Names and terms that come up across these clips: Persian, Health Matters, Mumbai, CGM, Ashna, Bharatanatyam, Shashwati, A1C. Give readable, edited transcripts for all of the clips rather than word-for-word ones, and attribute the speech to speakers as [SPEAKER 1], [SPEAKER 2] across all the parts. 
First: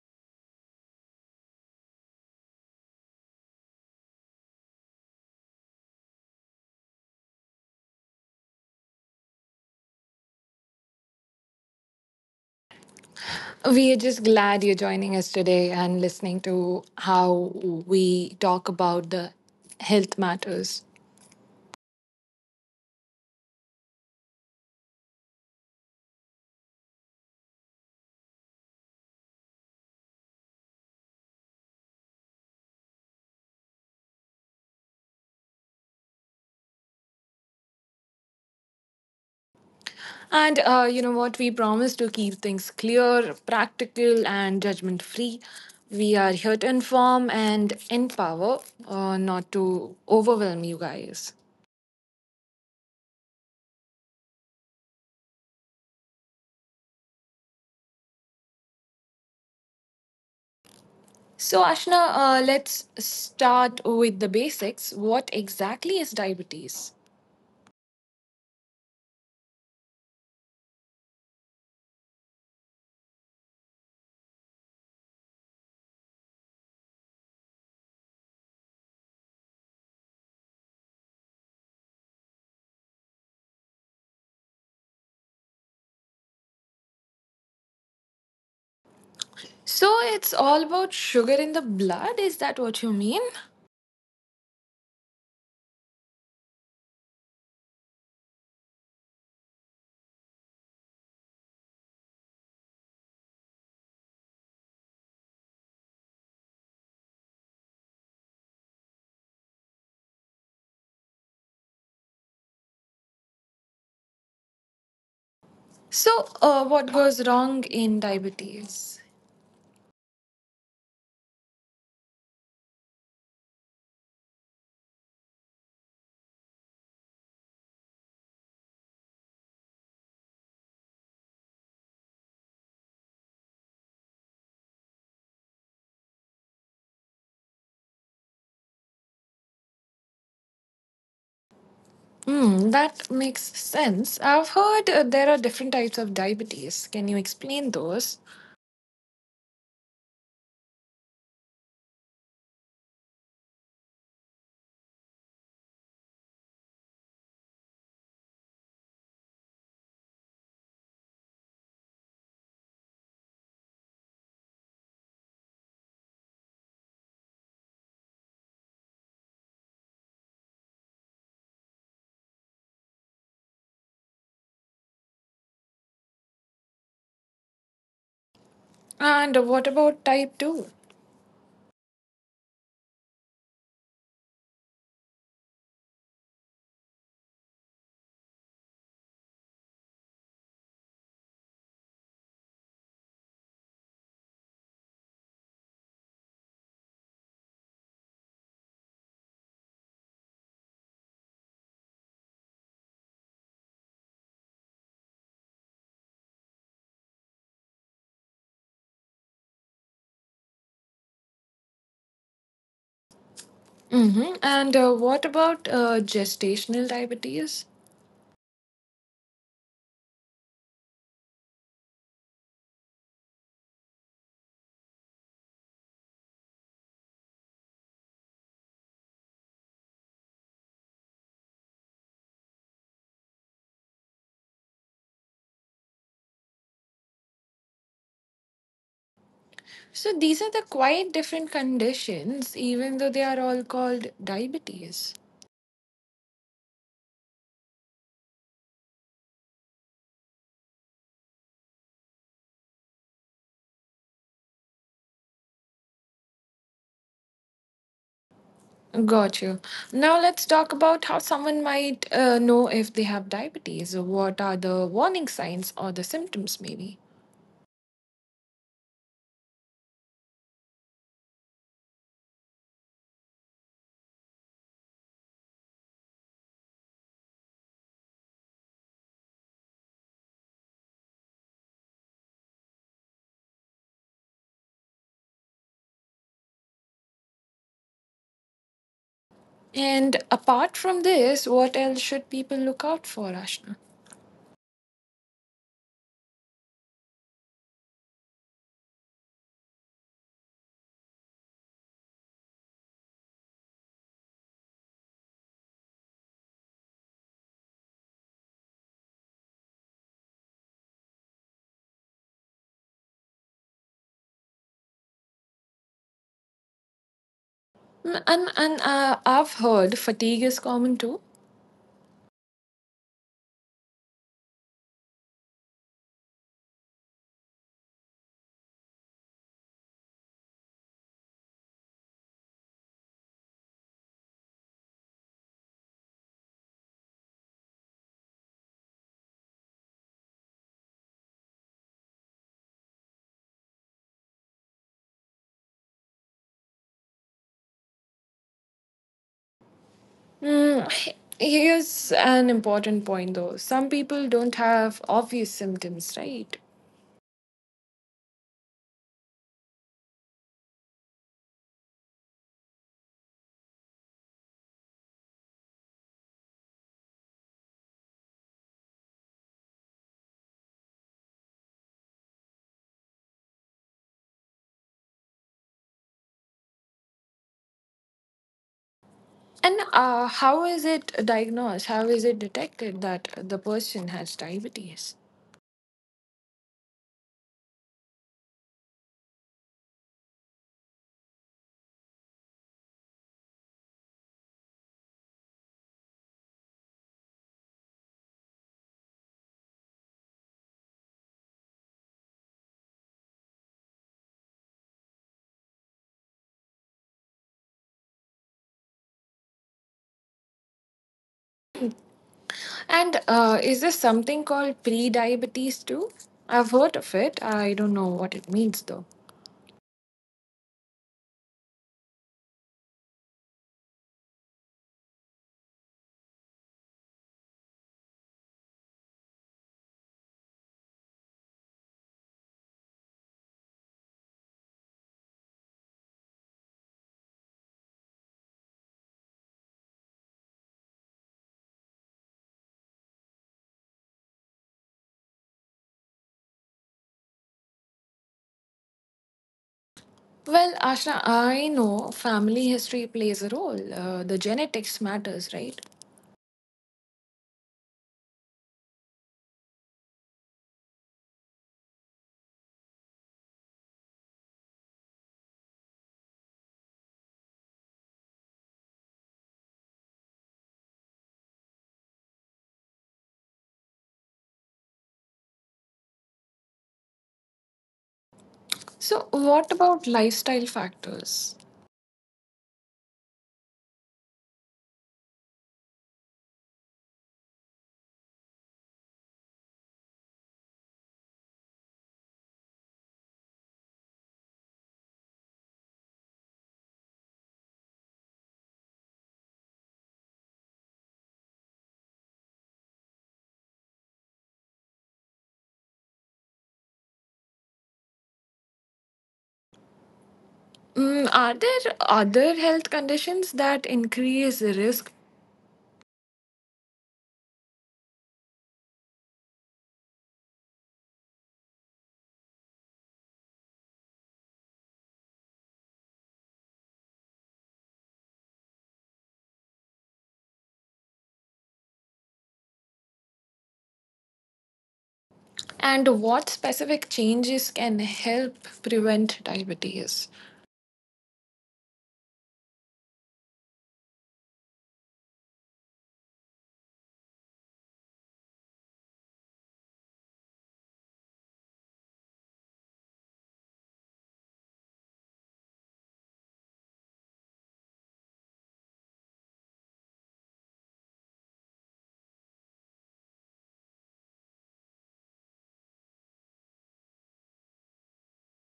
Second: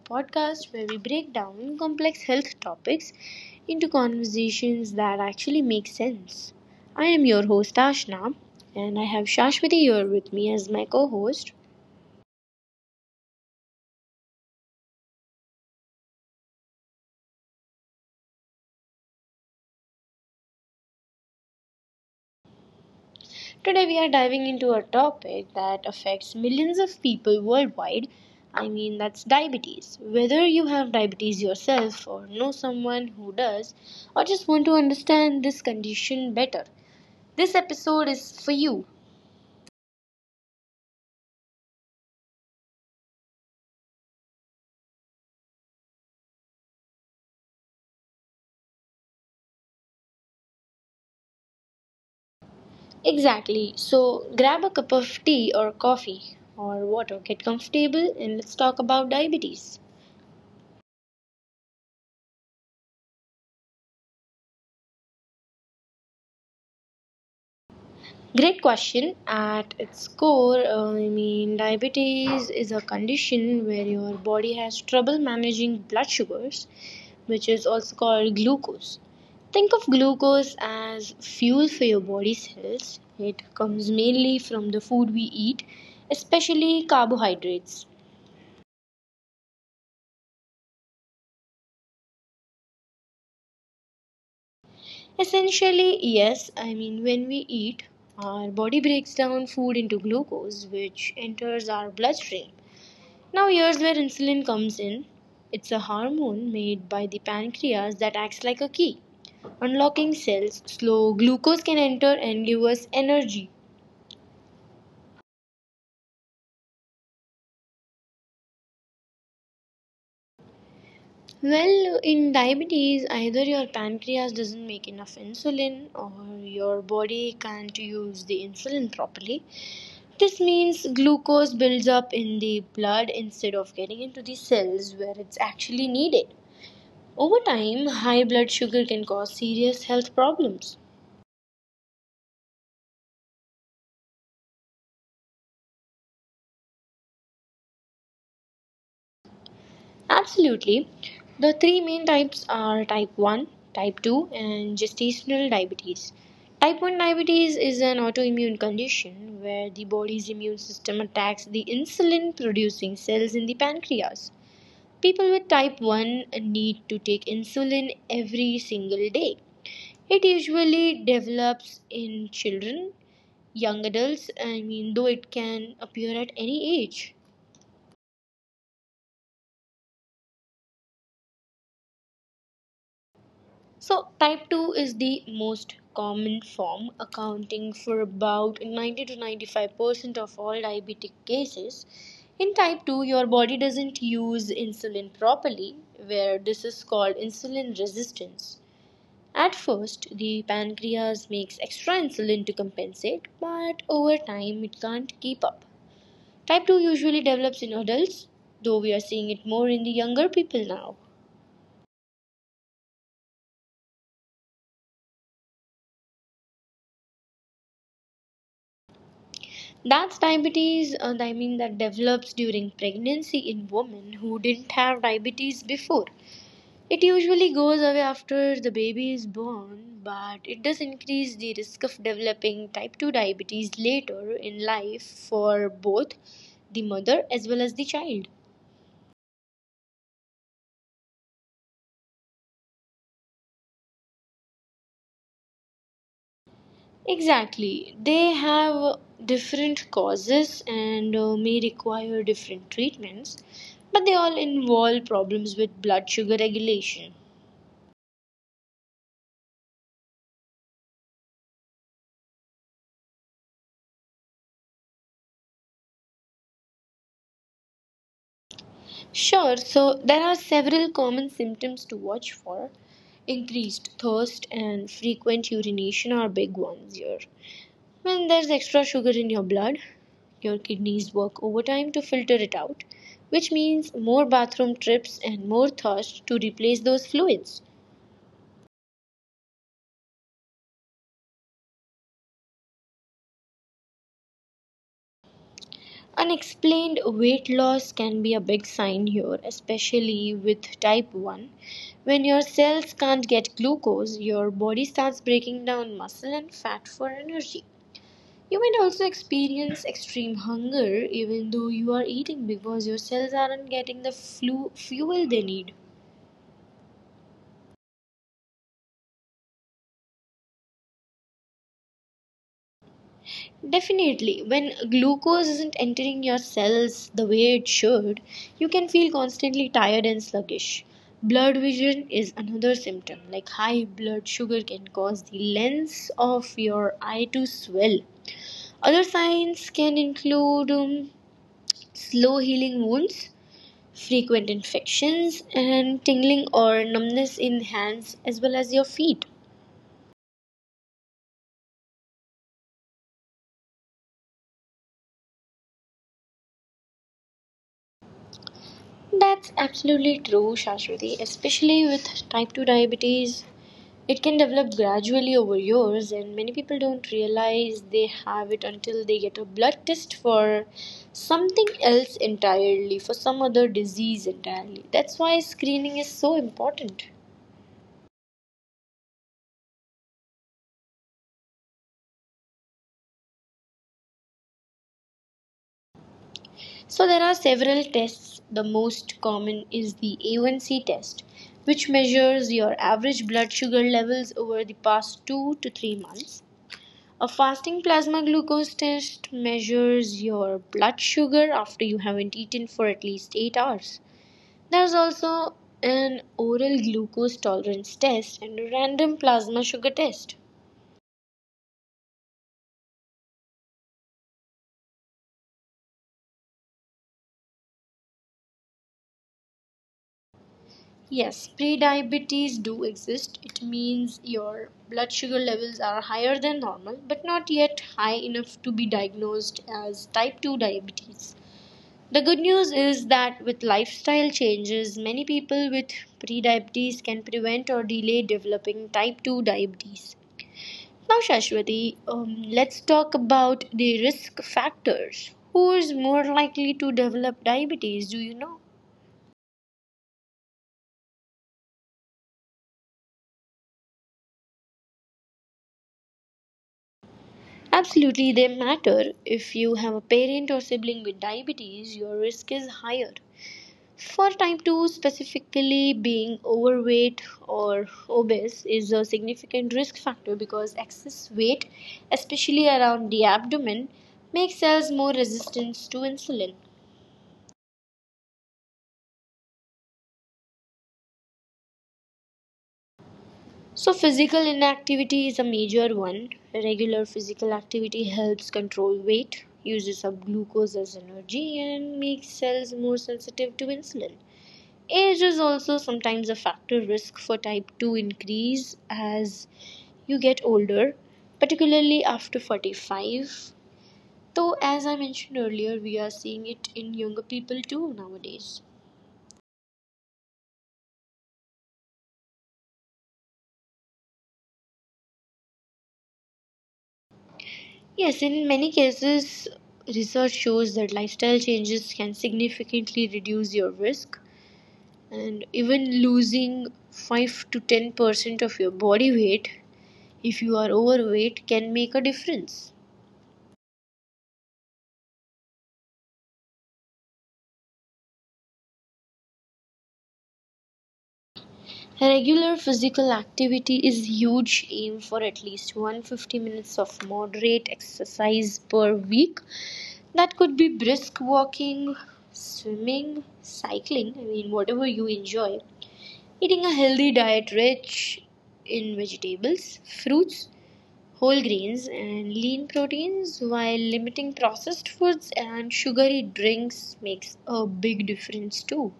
[SPEAKER 1] podcast where we break down complex health topics into conversations that actually make sense. I am your host, Ashna, and I have Shashwati here with me as my co host.
[SPEAKER 2] We are just glad you're joining us today and listening to how we talk about the health matters.
[SPEAKER 1] Today, we are diving into a topic that affects millions of people worldwide. I mean, that's diabetes. Whether you have diabetes yourself, or know someone who does, or just want to understand this condition better, this episode is for you.
[SPEAKER 2] And you know what? We promise to keep things clear, practical, and judgment free. We are here to inform and empower, not to overwhelm you guys.
[SPEAKER 1] Exactly. So grab a cup of tea or coffee or water, get comfortable, and let's talk about diabetes.
[SPEAKER 2] So, Ashna, let's start with the basics. What exactly is diabetes?
[SPEAKER 1] Great question. At its core, I mean, diabetes is a condition where your body has trouble managing blood sugars, which is also called glucose. Think of glucose as fuel for your body cells. It comes mainly from the food we eat, especially carbohydrates.
[SPEAKER 2] So, it's all about sugar in the blood. Is that what you mean?
[SPEAKER 1] Essentially, yes. I mean, when we eat, our body breaks down food into glucose, which enters our bloodstream. Now, here's where insulin comes in. It's a hormone made by the pancreas that acts like a key, unlocking cells. Slow glucose can enter and give us energy.
[SPEAKER 2] So, what goes wrong in diabetes?
[SPEAKER 1] Well, in diabetes, either your pancreas doesn't make enough insulin or your body can't use the insulin properly. This means glucose builds up in the blood instead of getting into the cells where it's actually needed. Over time, high blood sugar can cause serious health problems.
[SPEAKER 2] Hmm, that makes sense. I've heard there are different types of diabetes. Can you explain those?
[SPEAKER 1] Absolutely. The three main types are type 1, type 2, and gestational diabetes. Type 1 diabetes is an autoimmune condition where the body's immune system attacks the insulin producing cells in the pancreas. People with type 1 need to take insulin every single day. It usually develops in children, young adults, I mean, though it can appear at any age.
[SPEAKER 2] And what about type 2?
[SPEAKER 1] So, type 2 is the most common form, accounting for about 90 to 95% of all diabetic cases. In type 2, your body doesn't use insulin properly, where this is called insulin resistance. At first, the pancreas makes extra insulin to compensate, but over time, it can't keep up. Type 2 usually develops in adults, though we are seeing it more in the younger people now.
[SPEAKER 2] Mm-hmm. And what about gestational diabetes?
[SPEAKER 1] That's diabetes, I mean, that develops during pregnancy in women who didn't have diabetes before. It usually goes away after the baby is born, but it does increase the risk of developing type 2 diabetes later in life for both the mother as well as the child.
[SPEAKER 2] So, these are the quite different conditions, even though they are all called diabetes.
[SPEAKER 1] Exactly. They have different causes and may require different treatments, but they all involve problems with blood sugar regulation.
[SPEAKER 2] Got you. Now, let's talk about how someone might know if they have diabetes. What are the warning signs or the symptoms, maybe?
[SPEAKER 1] Sure, so there are several common symptoms to watch for. Increased thirst and frequent urination are big ones here. When there's extra sugar in your blood, your kidneys work overtime to filter it out, which means more bathroom trips and more thirst to replace those fluids.
[SPEAKER 2] And apart from this, what else should people look out for, Ashna?
[SPEAKER 1] Unexplained weight loss can be a big sign here, especially with type 1. When your cells can't get glucose, your body starts breaking down muscle and fat for energy. You might also experience extreme hunger even though you are eating because your cells aren't getting the fuel they need.
[SPEAKER 2] Mm, And I've heard fatigue is common too.
[SPEAKER 1] Definitely, when glucose isn't entering your cells the way it should, you can feel constantly tired and sluggish. Blurred vision is another symptom, like high blood sugar can cause the lens of your eye to swell. Other signs can include slow healing wounds, frequent infections, and tingling or numbness in hands as well as your feet.
[SPEAKER 2] Mm, here's an important point though. Some people don't have obvious symptoms, right?
[SPEAKER 1] That's absolutely true, Shashwati, especially with type 2 diabetes. It can develop gradually over years, and many people don't realize they have it until they get a blood test for something else entirely, for some other disease entirely. That's why screening is so important.
[SPEAKER 2] And how is it diagnosed? How is it detected that the person has diabetes?
[SPEAKER 1] So, there are several tests. The most common is the A1C test, which measures your average blood sugar levels over the past 2 to 3 months. A fasting plasma glucose test measures your blood sugar after you haven't eaten for at least 8 hours. There's also an oral glucose tolerance test and a random plasma sugar test.
[SPEAKER 2] And is this something called pre-diabetes too? I've heard of it. I don't know what it means though.
[SPEAKER 1] Yes, prediabetes do exist. It means your blood sugar levels are higher than normal but not yet high enough to be diagnosed as type 2 diabetes. The good news is that with lifestyle changes, many people with prediabetes can prevent or delay developing type 2 diabetes. Now, Shashwati, let's talk about the risk factors. Who is more likely to develop diabetes? Do you know?
[SPEAKER 2] Well, Ashna, I know family history plays a role. The genetics matters, right?
[SPEAKER 1] Absolutely, they matter. If you have a parent or sibling with diabetes, your risk is higher. For type 2 specifically, being overweight or obese is a significant risk factor because excess weight, especially around the abdomen, makes cells more resistant to insulin.
[SPEAKER 2] So, what about lifestyle factors?
[SPEAKER 1] So, physical inactivity is a major one. Regular physical activity helps control weight, uses up glucose as energy, and makes cells more sensitive to insulin. Age is also sometimes a factor risk for type 2 increase as you get older, particularly after 45. Though, as I mentioned earlier, we are seeing it in younger people too nowadays.
[SPEAKER 2] Mm, are there other health conditions that increase the risk?
[SPEAKER 1] Yes, in many cases, research shows that lifestyle changes can significantly reduce your risk, and even losing 5 to 10% of your body weight if you are overweight can make a difference.
[SPEAKER 2] And what specific changes can help prevent diabetes?
[SPEAKER 1] Regular physical activity is huge. Aim for at least 150 minutes of moderate exercise per week. That could be brisk walking, swimming, cycling, I mean, whatever you enjoy. Eating a healthy diet rich in vegetables, fruits, whole grains, and lean proteins while limiting processed foods and sugary drinks makes a big difference too.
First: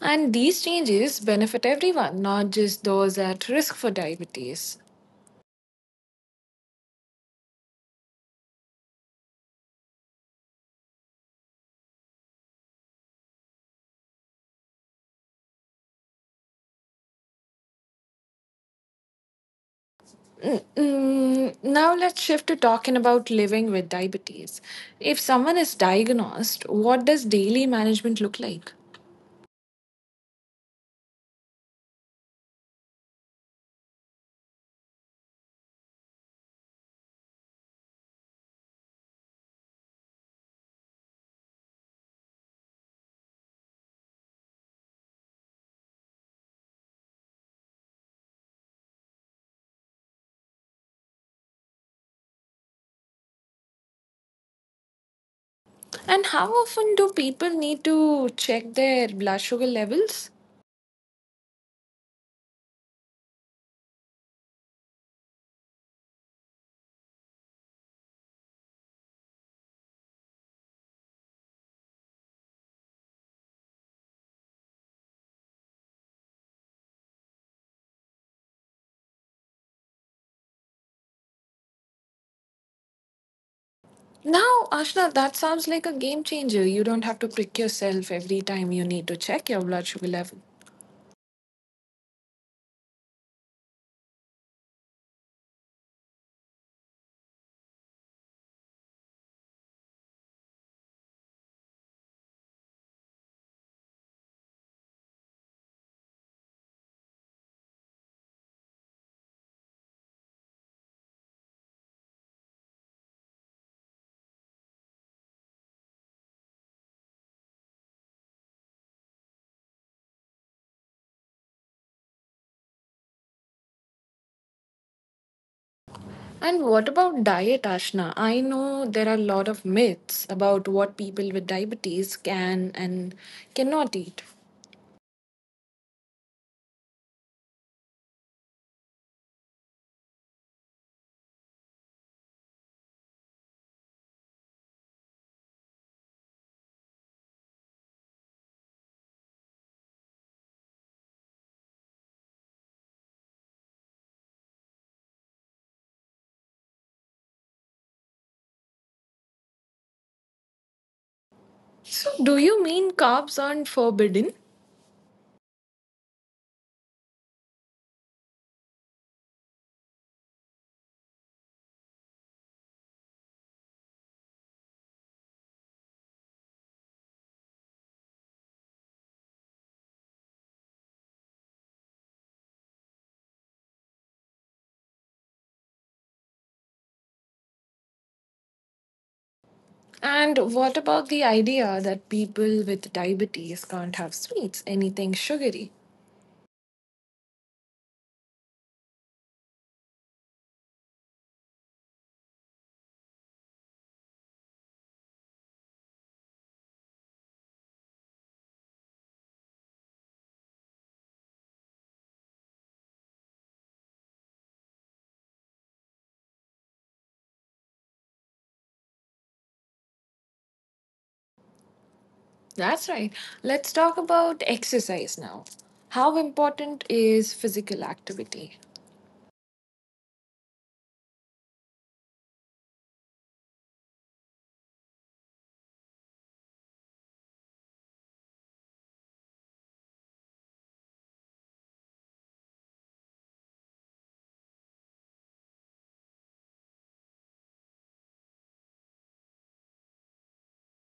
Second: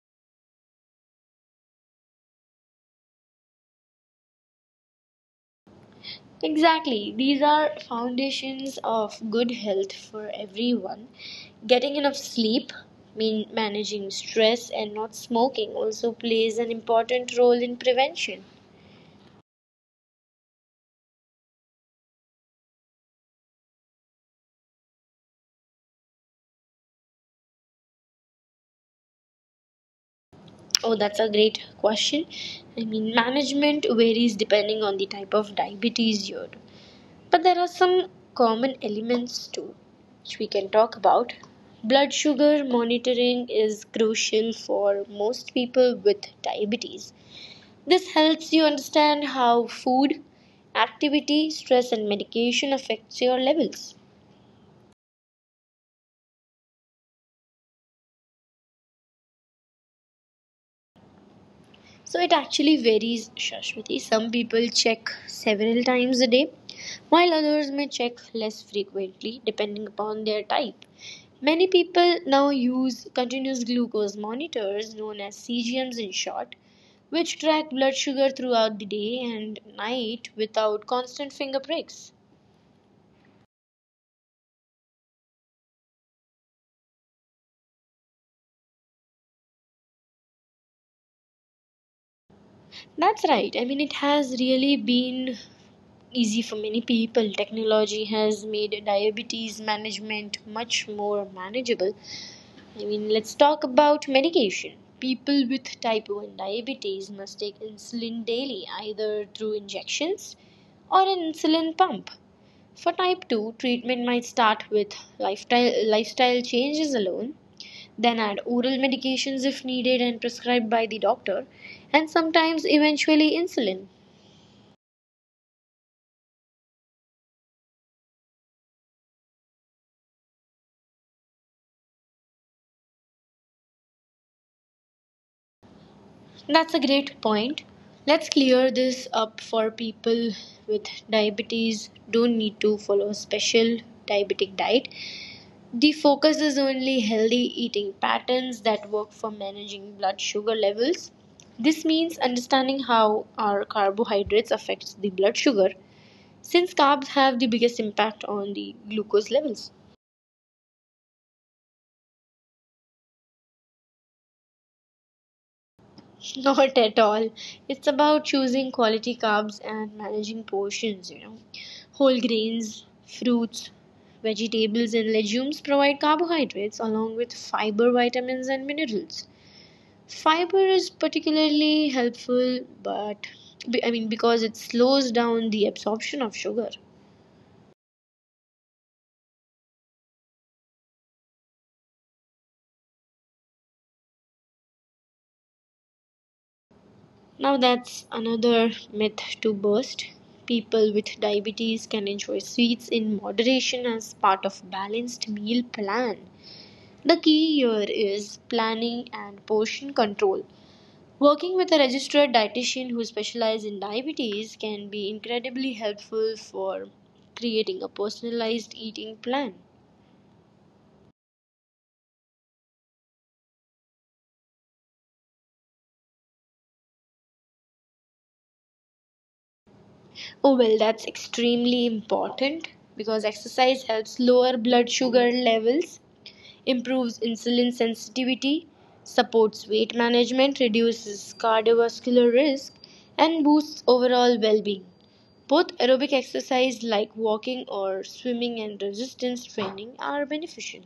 [SPEAKER 2] And these changes benefit everyone, not just those at risk for diabetes.
[SPEAKER 1] Exactly. These are foundations of good health for everyone. Getting enough sleep, mean managing stress and not smoking also plays an important role in prevention.
[SPEAKER 2] Mm, now let's shift to talking about living with diabetes. If someone is diagnosed, what does daily management look like?
[SPEAKER 1] Oh, that's a great question. I mean, management varies depending on the type of diabetes you're. But there are some common elements too, which we can talk about. Blood sugar monitoring is crucial for most people with diabetes. This helps you understand how food, activity, stress, and medication affects your levels.
[SPEAKER 2] And how often do people need to check their blood sugar levels?
[SPEAKER 1] So it actually varies, Shashwati. Some people check several times a day, while others may check less frequently depending upon their type. Many people now use continuous glucose monitors, known as CGMs in short, which track blood sugar throughout the day and night without constant finger pricks.
[SPEAKER 2] Now, Ashna, that sounds like a game changer. You don't have to prick yourself every time you need to check your blood sugar level.
[SPEAKER 1] That's right. I mean, it has really been easy for many people. Technology has made diabetes management much more manageable. I mean, let's talk about medication. People with type 1 diabetes must take insulin daily, either through injections or an insulin pump. For type 2, treatment might start with lifestyle changes alone, then add oral medications if needed and prescribed by the doctor, and sometimes eventually insulin.
[SPEAKER 2] And what about diet, Ashna? I know there are a lot of myths about what people with diabetes can and cannot eat.
[SPEAKER 1] That's a great point. Let's clear this up for people with diabetes don't need to follow a special diabetic diet. The focus is only healthy eating patterns that work for managing blood sugar levels. This means understanding how our carbohydrates affects the blood sugar since carbs have the biggest impact on the glucose levels.
[SPEAKER 2] So, do you mean carbs aren't forbidden?
[SPEAKER 1] Not at all. It's about choosing quality carbs and managing portions, you know. Whole grains, fruits, vegetables, and legumes provide carbohydrates along with fiber, vitamins, and minerals. Fiber is particularly helpful, but I mean, because it slows down the absorption of sugar.
[SPEAKER 2] And what about the idea that people with diabetes can't have sweets, anything sugary?
[SPEAKER 1] Now, that's another myth to burst. People with diabetes can enjoy sweets in moderation as part of balanced meal plan. The key here is planning and portion control. Working with a registered dietitian who specializes in diabetes can be incredibly helpful for creating a personalized eating plan.
[SPEAKER 2] That's right. Let's talk about exercise now. How important is physical activity?
[SPEAKER 1] Oh, well, that's extremely important because exercise helps lower blood sugar levels, improves insulin sensitivity, supports weight management, reduces cardiovascular risk, and boosts overall well being. Both aerobic exercise like walking or swimming and resistance training are beneficial.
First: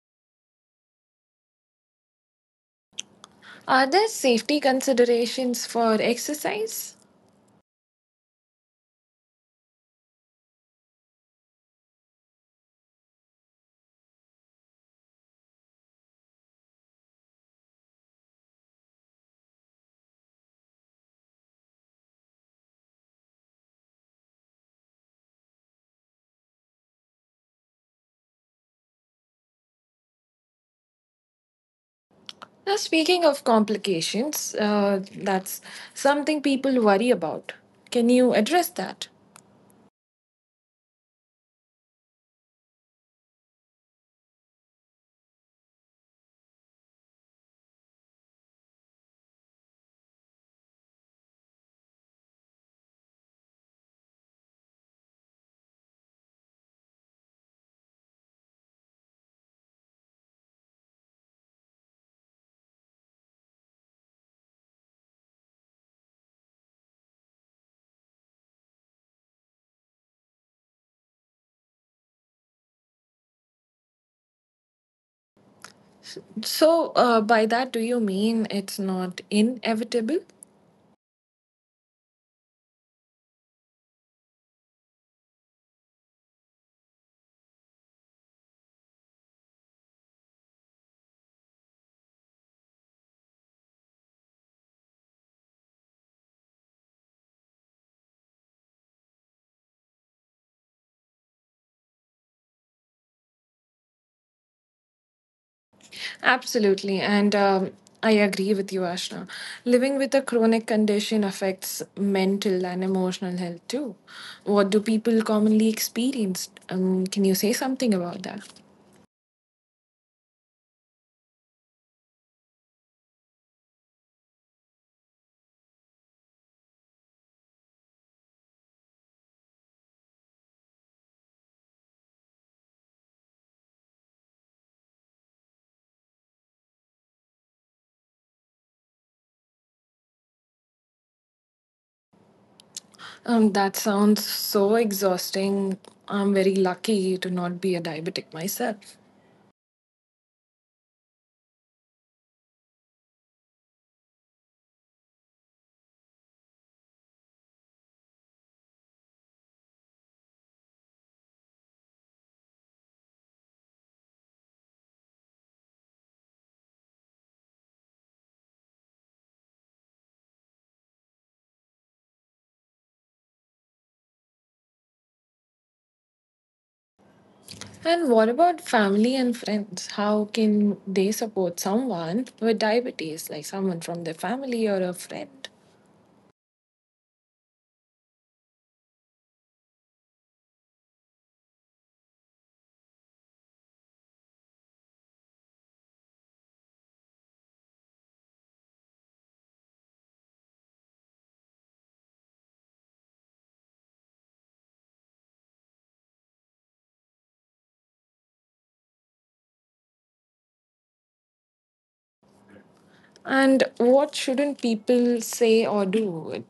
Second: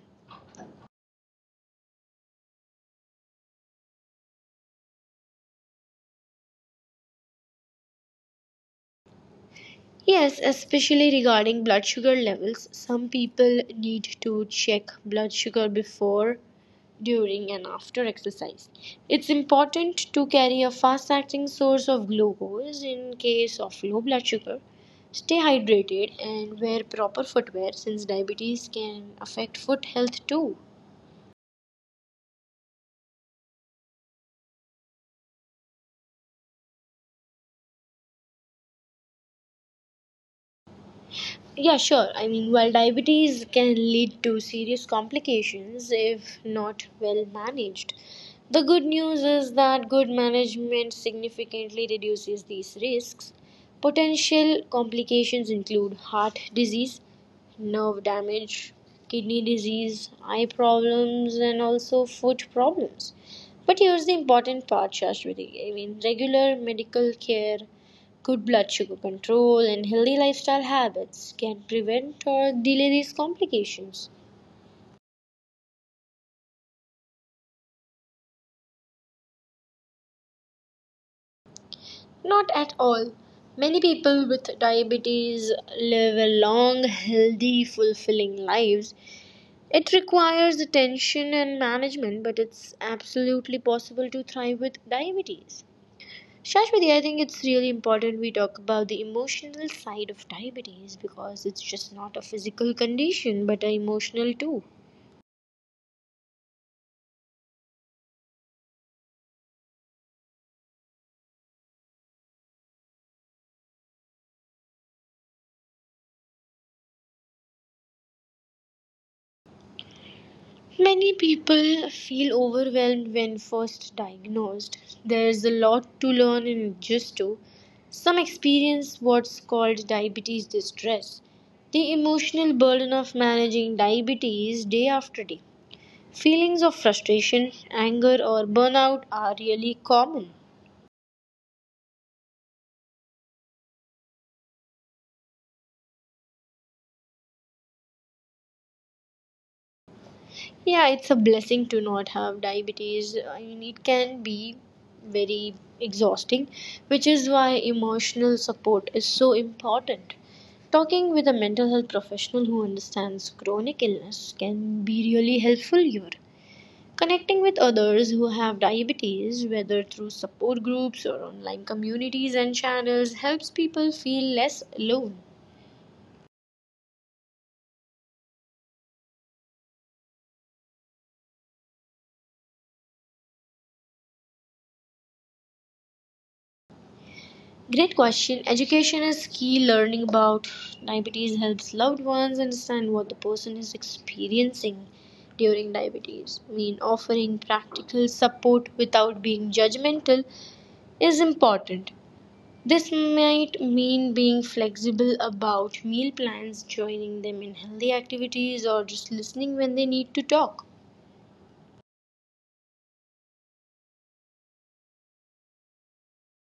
[SPEAKER 2] Are there safety considerations for exercise?
[SPEAKER 1] Yes, especially regarding blood sugar levels, some people need to check blood sugar before, during, and after exercise. It's important to carry a fast acting source of glucose in case of low blood sugar. Stay hydrated and wear proper footwear since diabetes can affect foot health too.
[SPEAKER 2] Now, speaking of complications, that's something people worry about. Can you address that?
[SPEAKER 1] Yeah, sure. I mean, while diabetes can lead to serious complications if not well managed, the good news is that good management significantly reduces these risks. Potential complications include heart disease, nerve damage, kidney disease, eye problems, and also foot problems. But here's the important part, Shashwati. I mean, regular medical care, good blood sugar control and healthy lifestyle habits can prevent or delay these complications.
[SPEAKER 2] So, by that, do you mean it's not inevitable?
[SPEAKER 1] Not at all. Many people with diabetes live a long, healthy, fulfilling lives. It requires attention and management, but it's absolutely possible to thrive with diabetes. Shashwati, I think it's really important we talk about the emotional side of diabetes because it's just not a physical condition but a emotional too.
[SPEAKER 2] Absolutely. And I agree with you, Ashna. Living with a chronic condition affects mental and emotional health too. What do people commonly experience? Can you say something about that?
[SPEAKER 1] Many people feel overwhelmed when first diagnosed. There's a lot to learn and adjust to. Some experience what's called diabetes distress, the emotional burden of managing diabetes day after day. Feelings of frustration, anger, or burnout are really common.
[SPEAKER 2] That sounds so exhausting. I'm very lucky to not be a diabetic myself.
[SPEAKER 1] Yeah, it's a blessing to not have diabetes. I mean, it can be very exhausting, which is why emotional support is so important. Talking with a mental health professional who understands chronic illness can be really helpful here. Connecting with others who have diabetes, whether through support groups or online communities and channels, helps people feel less alone.
[SPEAKER 2] And what about family and friends? How can they support someone with diabetes, like someone from their family or a friend?
[SPEAKER 1] Great question. Education is key. Learning about diabetes helps loved ones understand what the person is experiencing during diabetes. I mean, offering practical support without being judgmental is important. This might mean being flexible about meal plans, joining them in healthy activities, or just listening when they need to talk.
[SPEAKER 2] And what shouldn't people say or do?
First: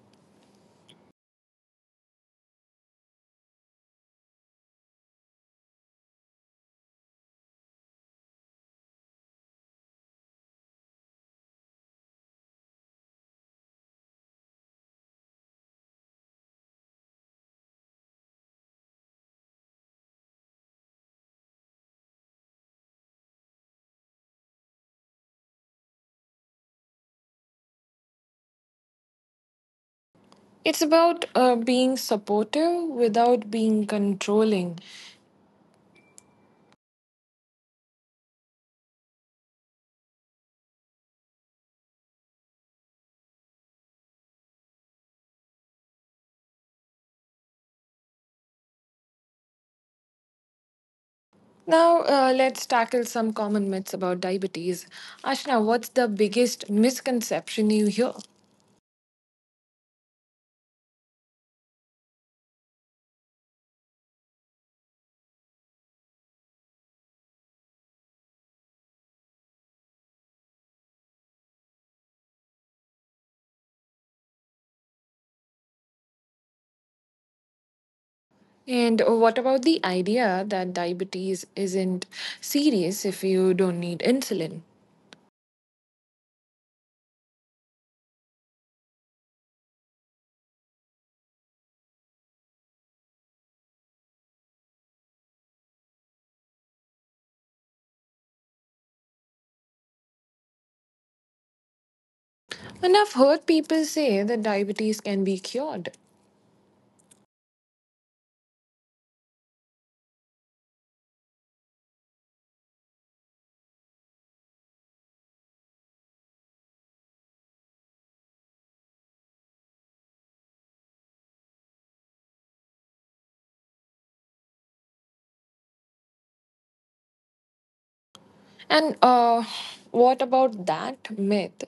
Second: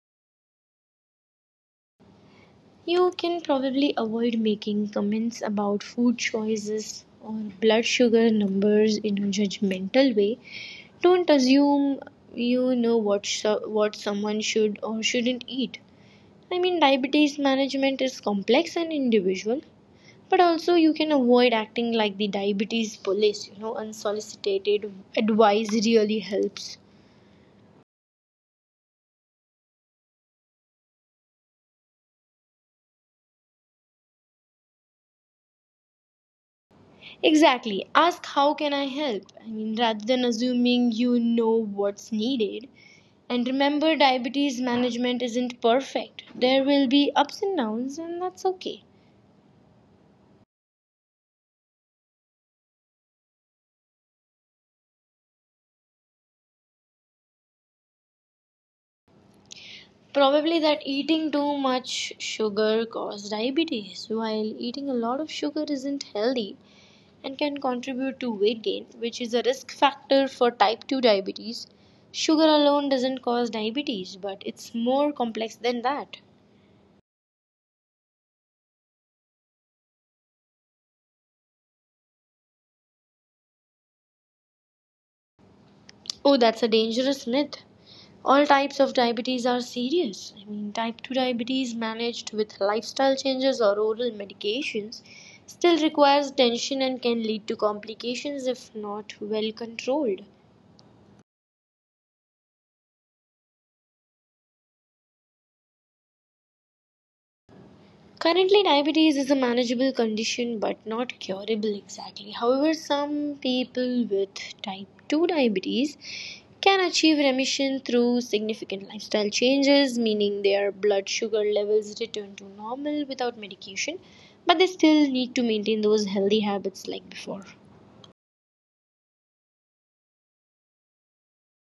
[SPEAKER 1] You can probably avoid making comments about food choices or blood sugar numbers in a judgmental way. Don't assume you know what what someone should or shouldn't eat. I mean, diabetes management is complex and individual, but also you can avoid acting like the diabetes police. You know, unsolicited advice really helps.
[SPEAKER 2] It's about being supportive without being controlling.
[SPEAKER 1] Exactly. Ask how can I help? I mean, rather than assuming you know what's needed, and remember, diabetes management isn't perfect. There will be ups and downs, and that's okay.
[SPEAKER 2] Now, let's tackle some common myths about diabetes. Ashna, what's the biggest misconception you hear?
[SPEAKER 1] Probably that eating too much sugar causes diabetes, while eating a lot of sugar isn't healthy and can contribute to weight gain, which is a risk factor for type 2 diabetes. Sugar alone doesn't cause diabetes, but it's more complex than that.
[SPEAKER 2] And what about the idea that diabetes isn't serious if you don't need insulin?
[SPEAKER 1] Oh, that's a dangerous myth. All types of diabetes are serious. I mean, type 2 diabetes managed with lifestyle changes or oral medications still requires attention and can lead to complications if not well controlled.
[SPEAKER 2] And I've heard people say that diabetes can be cured.
[SPEAKER 1] Currently, diabetes is a manageable condition but not curable exactly. However, some people with type 2 diabetes can achieve remission through significant lifestyle changes, meaning their blood sugar levels return to normal without medication, but they still need to maintain those healthy habits like before.
[SPEAKER 2] And what about that myth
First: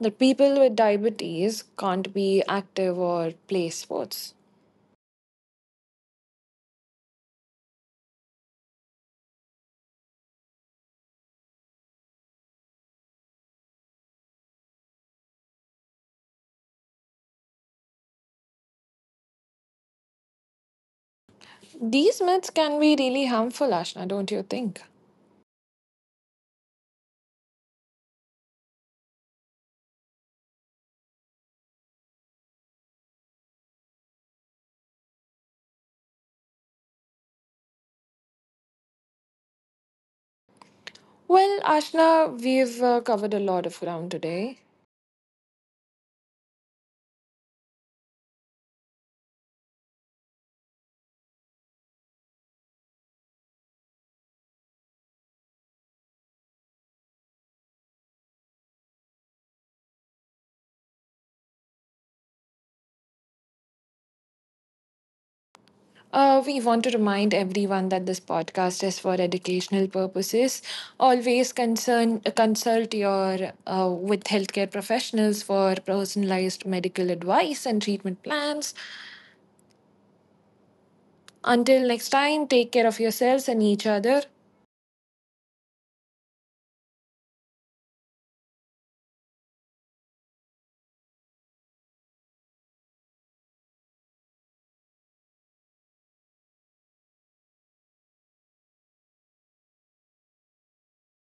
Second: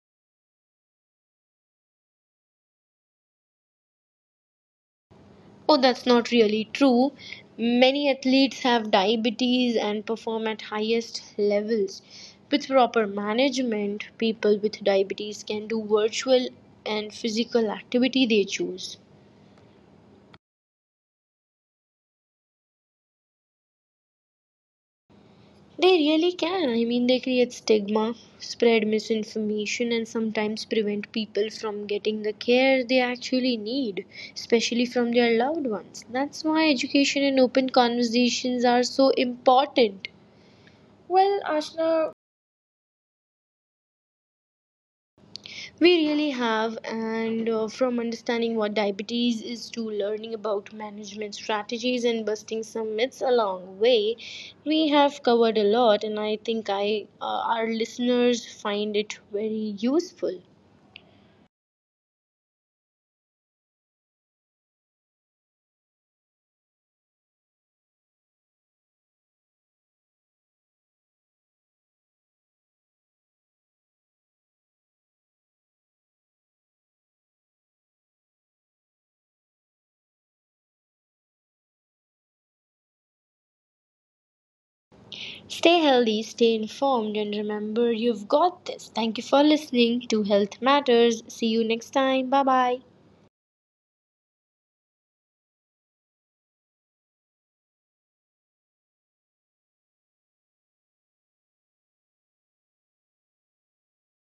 [SPEAKER 2] that people with diabetes can't be active or play sports?
[SPEAKER 1] Oh, that's not really true. Many athletes have diabetes and perform at highest levels. With proper management, people with diabetes can do virtual and physical activity they choose.
[SPEAKER 2] These myths can be really harmful, Ashna, don't you think?
[SPEAKER 1] They really can. I mean, they create stigma, spread misinformation, and sometimes prevent people from getting the care they actually need, especially from their loved ones. That's why education and open conversations are so important. Well,
[SPEAKER 2] Well,
[SPEAKER 1] Ashna,
[SPEAKER 2] Ashna, we've covered a lot of ground today.
[SPEAKER 1] we really have, and from understanding what diabetes is to learning about management strategies and busting some myths along the way, we have covered a lot, and I think I our listeners find it very useful.
[SPEAKER 2] We want to remind everyone that this podcast is for educational purposes. Always consult your with healthcare professionals for personalized medical advice and treatment plans. Until next time, take care of yourselves and each other.
[SPEAKER 1] Stay healthy, stay informed, and remember you've got this. Thank you for listening to Health Matters. See you next time. Bye bye.